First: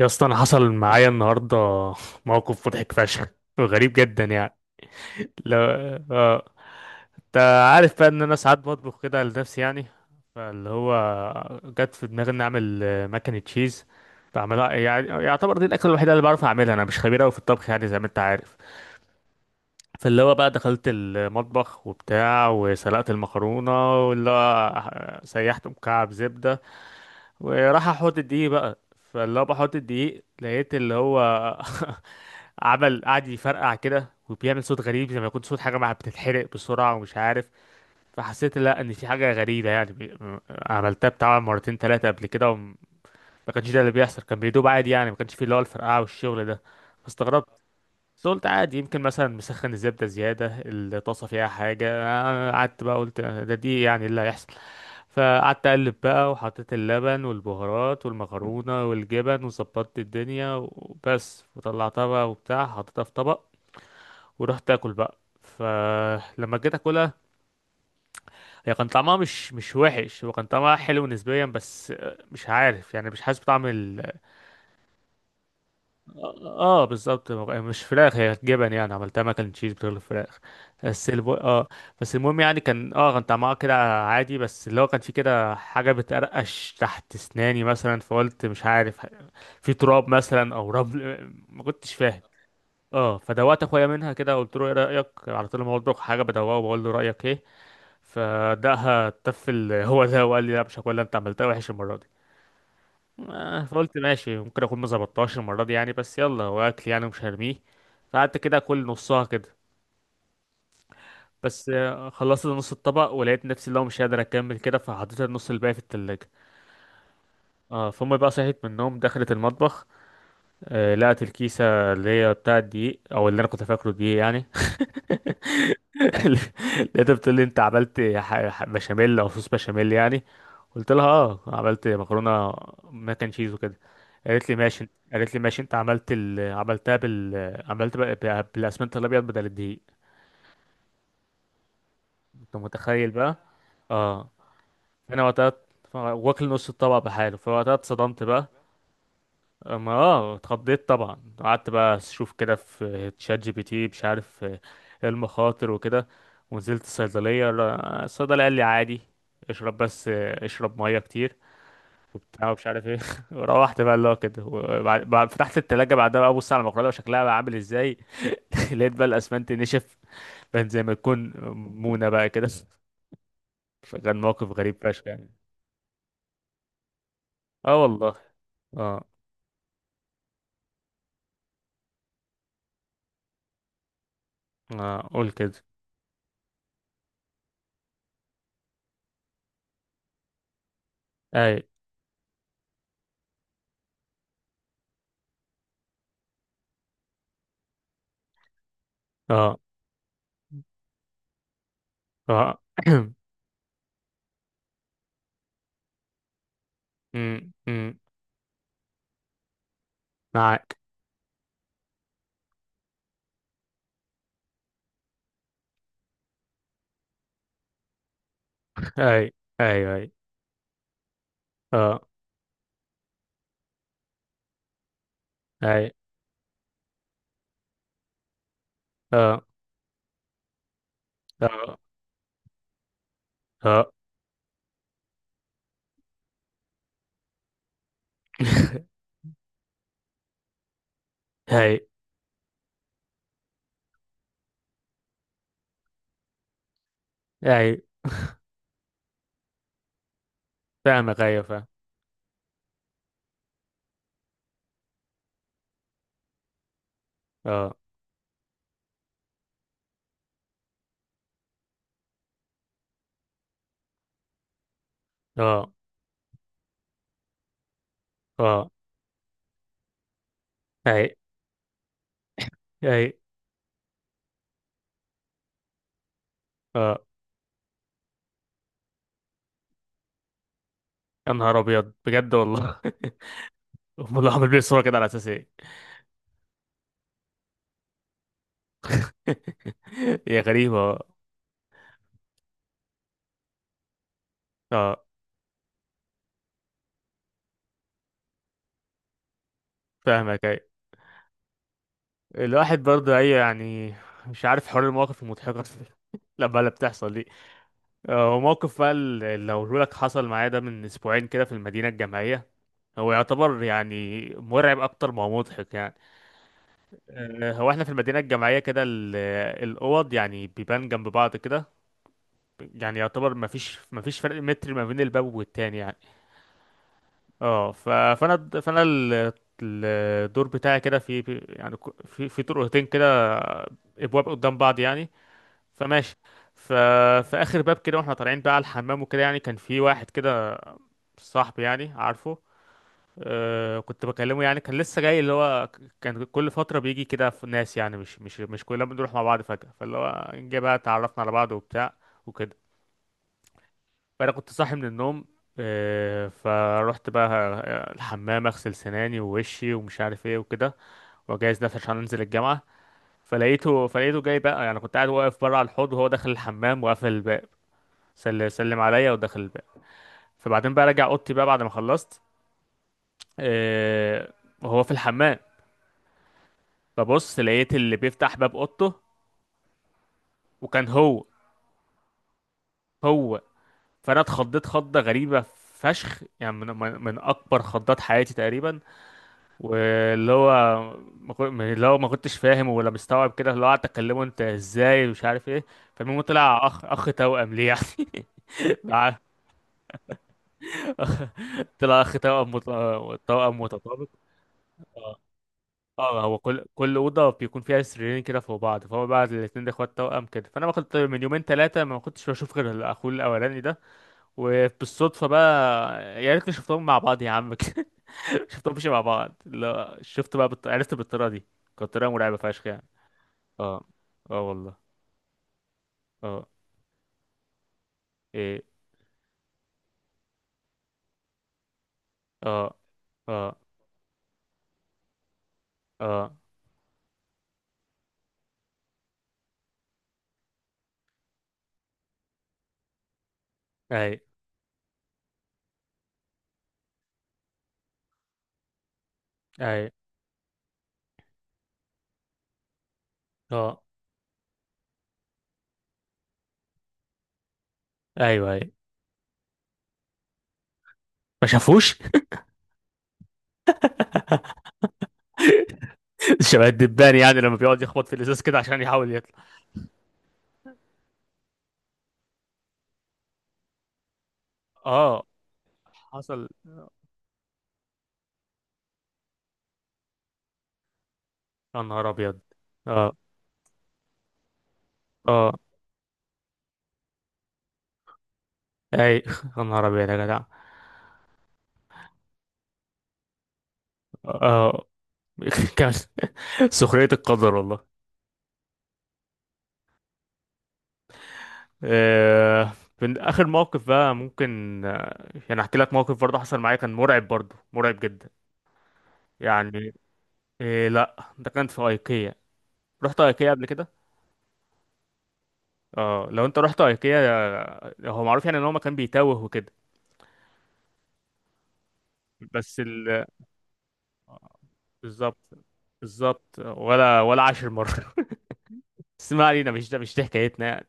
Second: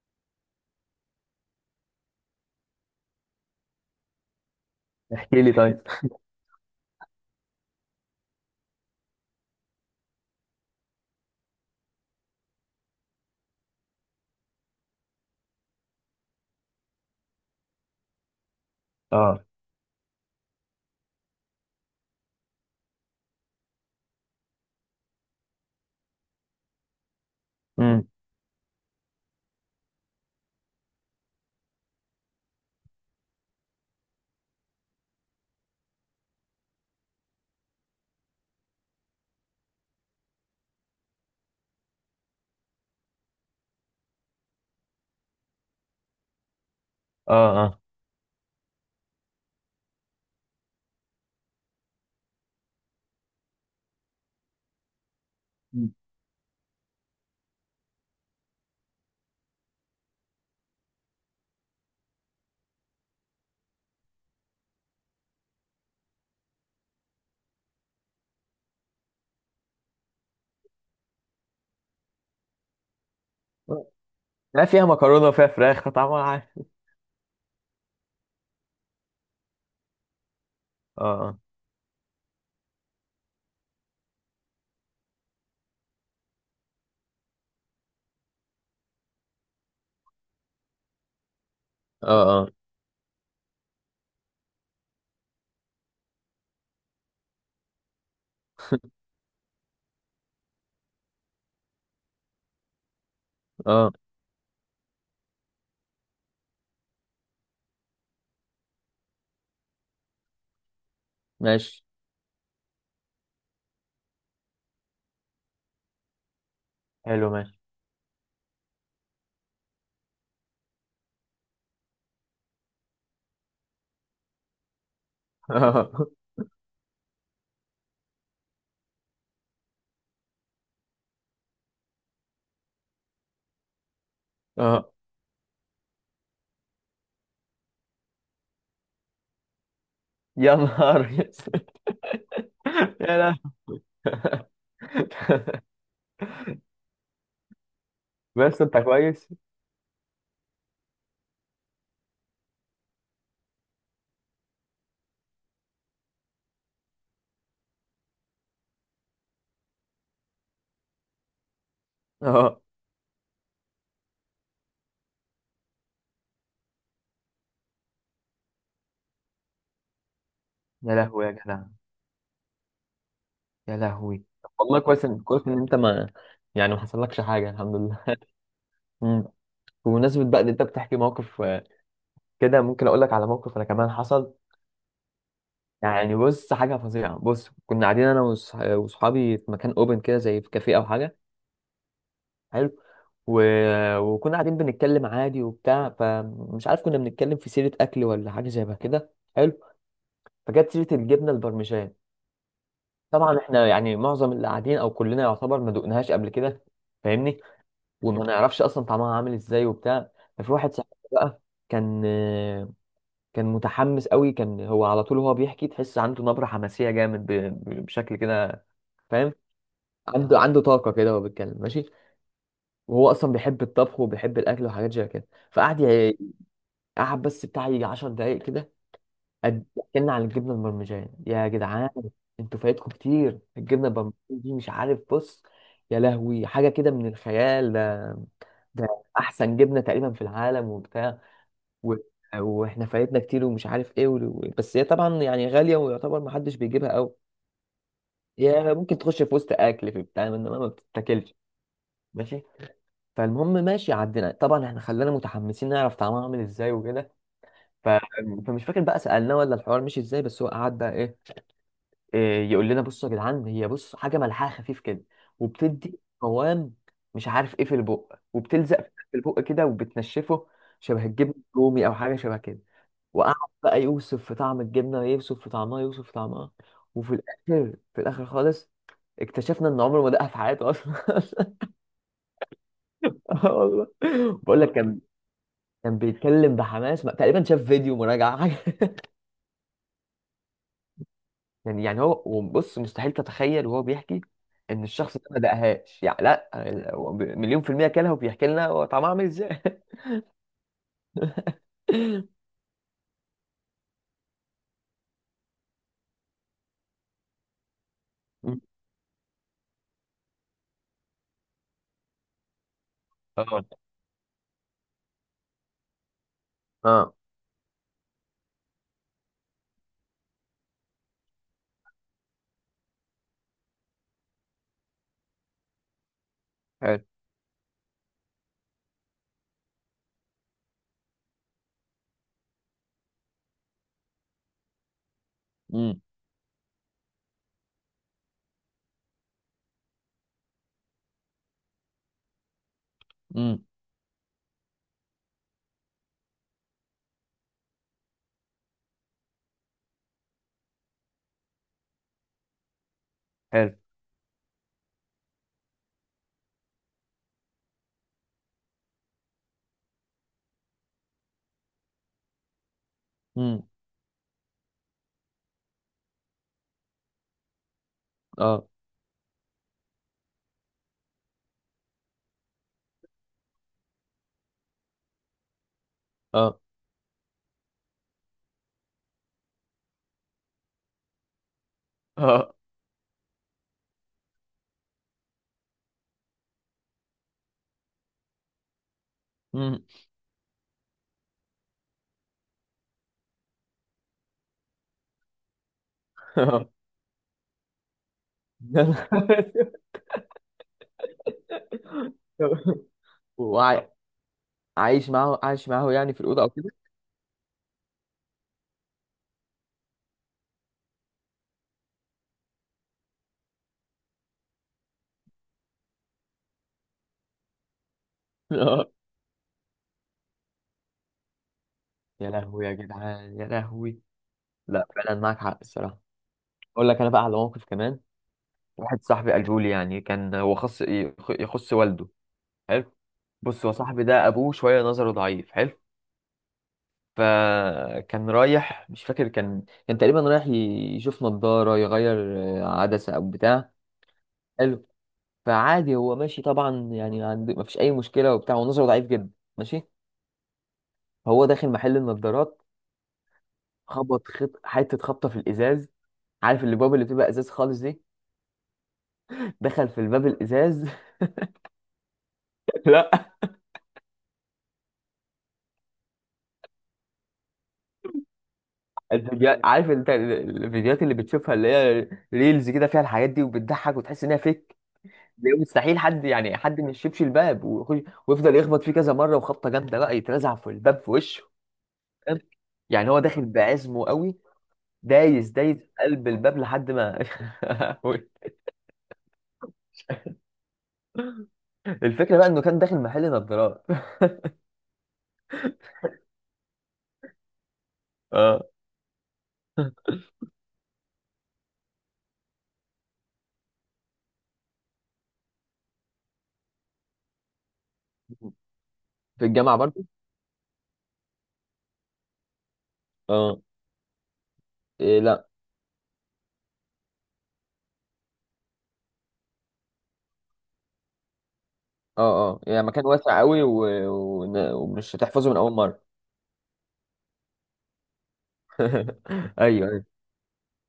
يا اسطى، انا حصل معايا النهارده موقف مضحك فشخ وغريب جدا يعني. كيلي لا. طيب. اه، انت عارف بقى ان انا ساعات بطبخ كده لنفسي يعني. فاللي هو جت في دماغي اني اعمل مكنة تشيز بعملها، يعني يعتبر دي الاكله الوحيده اللي بعرف اعملها، انا مش خبير قوي في الطبخ يعني زي ما انت عارف. اه. فاللي هو بقى دخلت المطبخ وبتاع وسلقت المكرونه، واللي هو سيحت مكعب زبده، وراح امم. احط الدقيق بقى. فاللي هو بحط الدقيق لقيت اللي هو عمل قعد يفرقع كده وبيعمل صوت غريب زي ما يكون صوت حاجة مع بتتحرق بسرعة ومش عارف. فحسيت لا ان في حاجة غريبة يعني عملتها بتاع مرتين تلاتة قبل كده وما كانش ده اللي بيحصل، كان بيدوب عادي يعني، ما كانش فيه اللي هو الفرقعة والشغل ده. فاستغربت اه. اه. بس قلت عادي، يمكن مثلا مسخن الزبدة زيادة، الطاسة فيها حاجة. أنا قعدت بقى قلت ده دي يعني اللي هيحصل. فقعدت مم. أقلب بقى وحطيت اللبن والبهارات والمكرونة والجبن وظبطت الدنيا وبس، وطلعتها بقى وبتاع حطيتها في طبق. ورحت أكل بقى، فلما جيت أكلها هي كان طعمها مش وحش، هو كان طعمها حلو نسبيا، بس مش عارف يعني مش حاسس بطعم. لا، فيها مكرونه وفيها فراخ طعمها عارف. اه بالظبط، مش فراخ، هي جبن يعني عملتها ماك اند تشيز بدل الفراخ. اه. اه. بس المهم يعني كان كان طعمها كده عادي، بس اللي هو كان في كده حاجه بتقرقش تحت اسناني مثلا، فقلت مش عارف، في تراب مثلا او رمل، ما كنتش اه. فاهم. اه. اه فدوقت اخويا منها كده، قلت له ايه رايك، على طول ما بطبخ حاجه بدوقه وبقول له رايك ايه. فدقها تفل هو ده وقال لي لا مش هاكلها، انت عملتها وحش المره دي. اه. اه. فقلت ماشي، ممكن اكون ما ظبطتهاش المره دي يعني، بس يلا هو اكل يعني مش هرميه. فقعدت كده اكل نصها كده، بس ماشي. آه، خلصت نص الطبق ولقيت نفسي لو مش قادر اكمل كده، فحطيت النص الباقي في التلاجة. حلو، ماشي. اه فامي بقى صحيت من النوم دخلت المطبخ، آه لقت الكيسه اللي هي بتاع الدقيق او اللي انا كنت فاكره دقيق يعني. اه. لقيتها بتقول لي انت عملت بشاميل او صوص بشاميل يعني. قلت لها اه عملت مكرونه ماك اند تشيز وكده. قالت لي ماشي، اه. قالت لي ماشي انت عملتها عملت بقى بالاسمنت الابيض بدل الدقيق. يا نهار اسود. انت متخيل يا لا. بقى؟ اه انا وقتها واكل نص الطبق بحاله، فوقتها اتصدمت بقى. بس انت كويس. ما اتخضيت طبعا. قعدت بقى اشوف كده في تشات جي بي تي مش عارف ايه المخاطر وكده. ونزلت الصيدلية، الصيدلي قال لي عادي، اشرب بس اشرب مية كتير وبتاع اه. ومش عارف ايه. روحت بقى اللي هو كده، فتحت التلاجة بعدها بقى ابص على المقلاية وشكلها بقى عامل ازاي. لقيت بقى الاسمنت نشف، كان زي ما يا لهوي يا تكون جدع، مونة بقى كده. يا فكان لهوي. موقف غريب والله كويس فشخ ان يعني. كويس ان انت ما يعني ما حصلكش حاجه، الحمد اه لله. والله. اه. أمم. بمناسبه بقى ان انت بتحكي موقف كده، ممكن اقول لك على موقف انا كمان حصل. اه قول كده. يعني بص، حاجة فظيعة. بص، كنا قاعدين أنا وصحابي في مكان أوبن كده، زي في كافيه أو حاجة. اي. حلو. و... وكنا قاعدين بنتكلم عادي وبتاع، فمش عارف كنا بنتكلم في سيرة أكل ولا حاجة زي ما كده. حلو. اه. فجت سيرة الجبنة البرمجان. اه. طبعا إحنا يعني معظم اللي قاعدين أو كلنا يعتبر ما دقناهاش قبل كده، فاهمني، وما نعرفش أصلا طعمها عامل إزاي وبتاع. ففي واحد معاك. صاحبي بقى كان، كان متحمس قوي، هو على طول وهو بيحكي تحس عنده نبرة حماسية جامد بشكل كده، اي فاهم؟ اي اي. عنده، عنده طاقة كده وهو بيتكلم. ماشي. اه. وهو أصلا بيحب الطبخ وبيحب الأكل وحاجات زي كده. اي. قعد بس بتاع يجي 10 دقايق كده. اه اتكلنا عن الجبنة المرمجان. يا اه جدعان، انتوا فايتكم كتير الجبنة اه. المرمجان دي، مش عارف. بص، يا لهوي، حاجة كده من الخيال ده. ده أحسن جبنة تقريبا في العالم وبتاع. اي و... واحنا فايتنا كتير ومش عارف ايه بس هي طبعا يعني غاليه، ويعتبر ما حدش بيجيبها قوي. اي. هي ممكن تخش في وسط اكل في بتاع، انما ما فاهمك، بتتاكلش. ايوه فاهم. ماشي. فالمهم، ماشي، عدينا. طبعا احنا خلانا متحمسين نعرف طعمها عامل ازاي وكده. اه ف... فمش فاكر بقى سالناه ولا الحوار مشي ازاي، بس هو قعد بقى إيه يقول لنا، بصوا يا جدعان، هي بص حاجه ملحها خفيف كده، اه وبتدي قوام مش عارف ايه في البق، اه. وبتلزق في البق كده وبتنشفه، اي شبه الجبن الرومي او حاجه شبه كده. اي. وقعد بقى يوصف في طعم الجبنة، يوصف في طعمها، يوصف في طعمها، اه. وفي الآخر، في الآخر خالص، اكتشفنا إن عمره ما دقها في حياته أصلا. يا نهار ابيض بجد والله. آه والله. امال هو عامل بيه بقول لك الصوره كده كان، على اساس ايه؟ كان بيتكلم بحماس. تقريبا شاف فيديو مراجعة حاجة. هي غريبه اه. يعني هو، وبص، مستحيل تتخيل وهو بيحكي إن آه، الشخص ده ما دقهاش. يعني لا، هو مليون في المية كلها، وبيحكي لنا هو طعمها عامل إزاي. فاهمك اي. الواحد برضه اي يعني، مش عارف حوار المواقف المضحكه لما اللي بتحصل دي. مم. وموقف بقى اللي هقوله لك حصل معايا ده من اسبوعين كده في المدينه الجامعيه. هو يعتبر اه. يعني مرعب اكتر ما هو مضحك يعني. اه. هو احنا في المدينه الجامعيه كده، الاوض يعني بيبان جنب بعض كده، يعني يعتبر ما فيش فرق متر ما بين الباب والتاني يعني. حلو. اه فانا الدور بتاعي كده يعني في في طرقتين كده، ابواب قدام بعض يعني. امم. فماشي ف في اخر باب كده واحنا طالعين بقى على الحمام وكده، يعني كان في واحد كده صاحبي يعني عارفه. امم. آه كنت بكلمه يعني كان لسه جاي، اللي هو كان كل فترة بيجي كده في ناس يعني مش كلنا بنروح مع بعض فجأة، فاللي هو جه بقى اتعرفنا على بعض وبتاع وكده. حلو. فأنا كنت صاحي من النوم، آه فروحت بقى الحمام أغسل سناني ووشي ومش عارف ايه وكده، وأجهز نفسي عشان أنزل الجامعة. امم. فلقيته جاي بقى، يعني كنت قاعد واقف بره على الحوض وهو داخل الحمام وقافل الباب. اه. سلم عليا ودخل الباب. فبعدين بقى راجع أوضتي بقى بعد ما خلصت، آه وهو في الحمام. اه. فبص لقيت اللي بيفتح باب اوضته وكان هو. اه. هو. فانا اتخضيت خضه غريبه فشخ يعني، من اكبر خضات حياتي تقريبا. امم. واللي هو ما كن- اللي هو ما كنتش فاهم ولا مستوعب كده، اللي هو قعدت اكلمه انت ازاي ومش عارف ايه. فالمهم طلع اخ توأم ليه يعني. يا مع- نهار طلع اخ توأم أسود. توأم وع- متطابق. عايش اه معاه، عايش معاه يعني في اه هو الأوضة أو كل كده. كل اوضه بيكون فيها سريرين كده فوق بعض، فهو بقى الاثنين ده اخوات توأم كده، فانا ما كنت من يومين ثلاثه ما كنتش بشوف غير اخوه الاولاني ده. وبالصدفة بقى، يا ريتني شفتهم مع بعض يا عم. شفتهم مش آه. مع بعض، لا شفت بقى عرفت بالطريقة دي. كانت طريقة يا مرعبة فشخ لهوي يا يعني. جدعان، يا اه. لهوي. اه والله. لا فعلا معاك حق الصراحة. اه. أقول لك أنا بقى على موقف كمان. ايه. واحد صاحبي قاله لي، يعني كان هو خص يخص والده. اه حلو. اه بص، هو صاحبي ده أبوه شوية نظره ضعيف. حلو. اه. فكان رايح، مش فاكر، كان كان تقريبا رايح يشوف نضارة يغير عدسة أو بتاع. اي حلو. فعادي هو ماشي طبعا، يعني مفيش أي مشكلة وبتاع، ونظره ضعيف جدا. ماشي. اي. هو داخل محل النضارات، اه. خبط حته خبطه في الازاز. عارف الباب اللي بتبقى ازاز خالص دي؟ ايوه اي دخل في الباب الازاز. ما شافوش. لا، شبه الدبان يعني لما بيقعد يخبط في الازاز كده عشان يحاول يطلع. الفيديوهات، عارف انت الفيديوهات اللي بتشوفها اللي هي ريلز كده فيها الحاجات دي، وبتضحك وتحس انها فيك، اه اللي هو مستحيل حد، حصل. يعني حد ما يشيبش الباب ويخش، ويفضل يخبط فيه كذا مره، وخبطه جامده بقى يترزع في الباب في وشه، يا نهار فاهم؟ ابيض. يعني اه. هو داخل بعزمه قوي، دايس اه دايس في قلب الباب لحد ما. اي. يا نهار ابيض يا جدع. الفكره بقى انه كان داخل محل نضارات. اه. كان سخرية القدر والله. اه. آه، من اخر موقف بقى ممكن يعني احكي لك موقف برضه حصل معايا كان مرعب برضه مرعب جدا في الجامعه يعني. برضه؟ إيه لا ده كان في ايكيا. رحت ايكيا اه، قبل كده؟ إيه لا. اه لو انت رحت ايكيا، هو معروف يعني ان هو مكان بيتاوه وكده. اه. اه. بس يعني مكان ال واسع قوي آه، ومش بالظبط. هتحفظه من اول مره. بالظبط، ولا عشر مرة. بس ما علينا، ايوه مش ده ايوه. مش دي حكايتنا يعني.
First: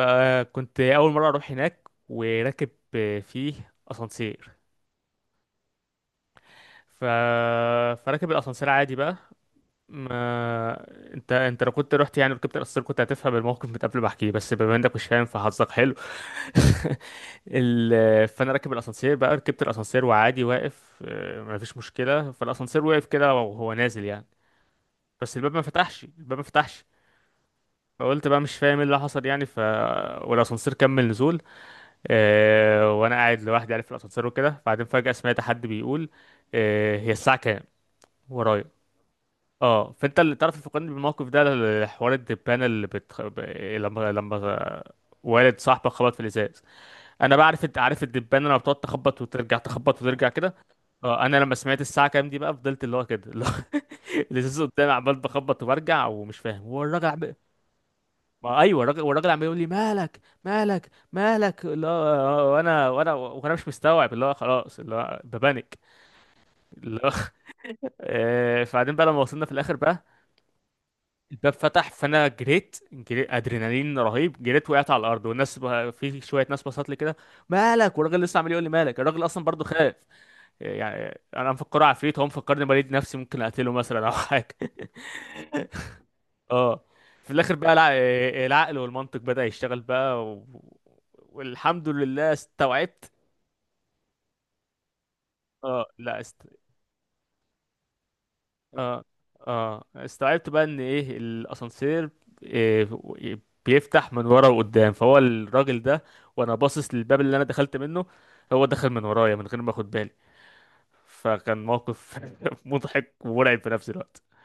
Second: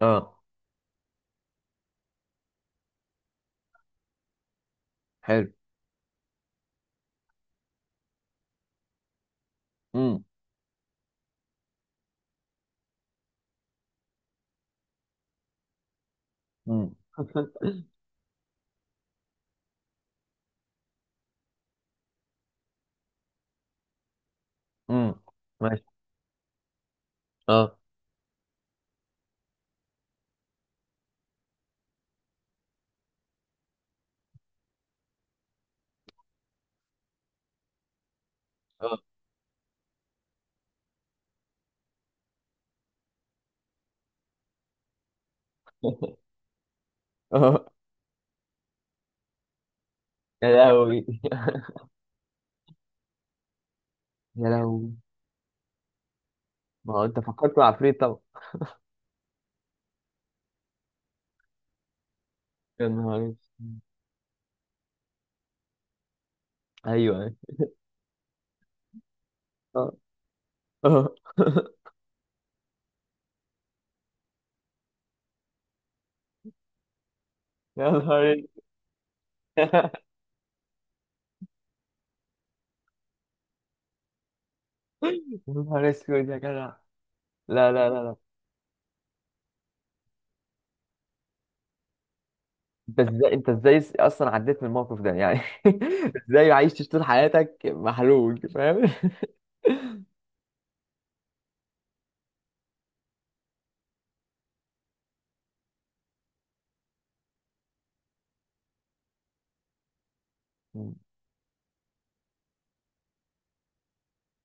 اه. أول مرة أروح هناك وراكب فيه أسانسير. حلو. ف... فراكب الأسانسير عادي بقى، امم. ما انت لو كنت رحت يعني ركبت القصر كنت هتفهم الموقف من قبل ما احكيه، بس بما انك مش فاهم فحظك حلو. امم. فانا راكب الاسانسير بقى، ركبت الاسانسير وعادي واقف ما فيش مشكله. فالاسانسير وقف كده وهو نازل يعني، امم. بس الباب ما ماشي. فتحش الباب ما فتحش اه. فقلت بقى مش فاهم ايه اللي حصل يعني، والاسانسير كمل نزول. اه... وانا قاعد لوحدي يعني في الاسانسير وكده، بعدين فجاه سمعت حد بيقول اه... هي الساعه كام ورايا. اه. اه فانت اللي تعرف تفكرني بالموقف ده، حوار الدبانه لما لما والد صاحبك خبط في الازاز. انا بقى عارف اه. عارف الدبانه لما بتقعد تخبط وترجع تخبط وترجع يا كده. لهوي، اه انا لما سمعت الساعه كام دي بقى فضلت اللي هو كده اللي هو يا الازاز قدامي لهوي. عمال بخبط وبرجع ومش فاهم، هو ما هو الراجل انت فكرت في العفريت طبعا. ما ايوه الراجل، والراجل عمال يقول لي مالك اللي هو. وانا يا وانا نهار وانا مش أسود. مستوعب، اللي هو خلاص اللي هو ببانك اللي هو. ايوه ايوه. فبعدين بقى لما وصلنا في الاخر اه. بقى اه. الباب فتح، فانا جريت، جريت ادرينالين رهيب، جريت وقعت على الارض والناس في شويه ناس بصت لي كده يا مالك، والراجل نهار لسه أسود. عمال يقول لي مالك، الراجل اصلا برضو خاف يعني، انا مفكره عفريت هو مفكرني بريد نفسي ممكن اقتله مثلا او حاجه. يا نهار اسود يا جدع. اه في الاخر لا بقى لا لا. العقل والمنطق بدأ يشتغل بقى و... والحمد لله انت استوعبت. ازاي، انت ازاي اصلا عديت من الموقف ده يعني؟ اه لا است... ازاي عايش طول حياتك محلول، فاهم؟ اه اه استوعبت بقى ان ايه، الاسانسير إيه بيفتح من ورا وقدام، فهو الراجل ده وانا باصص للباب اللي انا دخلت منه، هو دخل من ورايا من غير ما اخد بالي. فكان موقف مضحك ومرعب في نفس الوقت.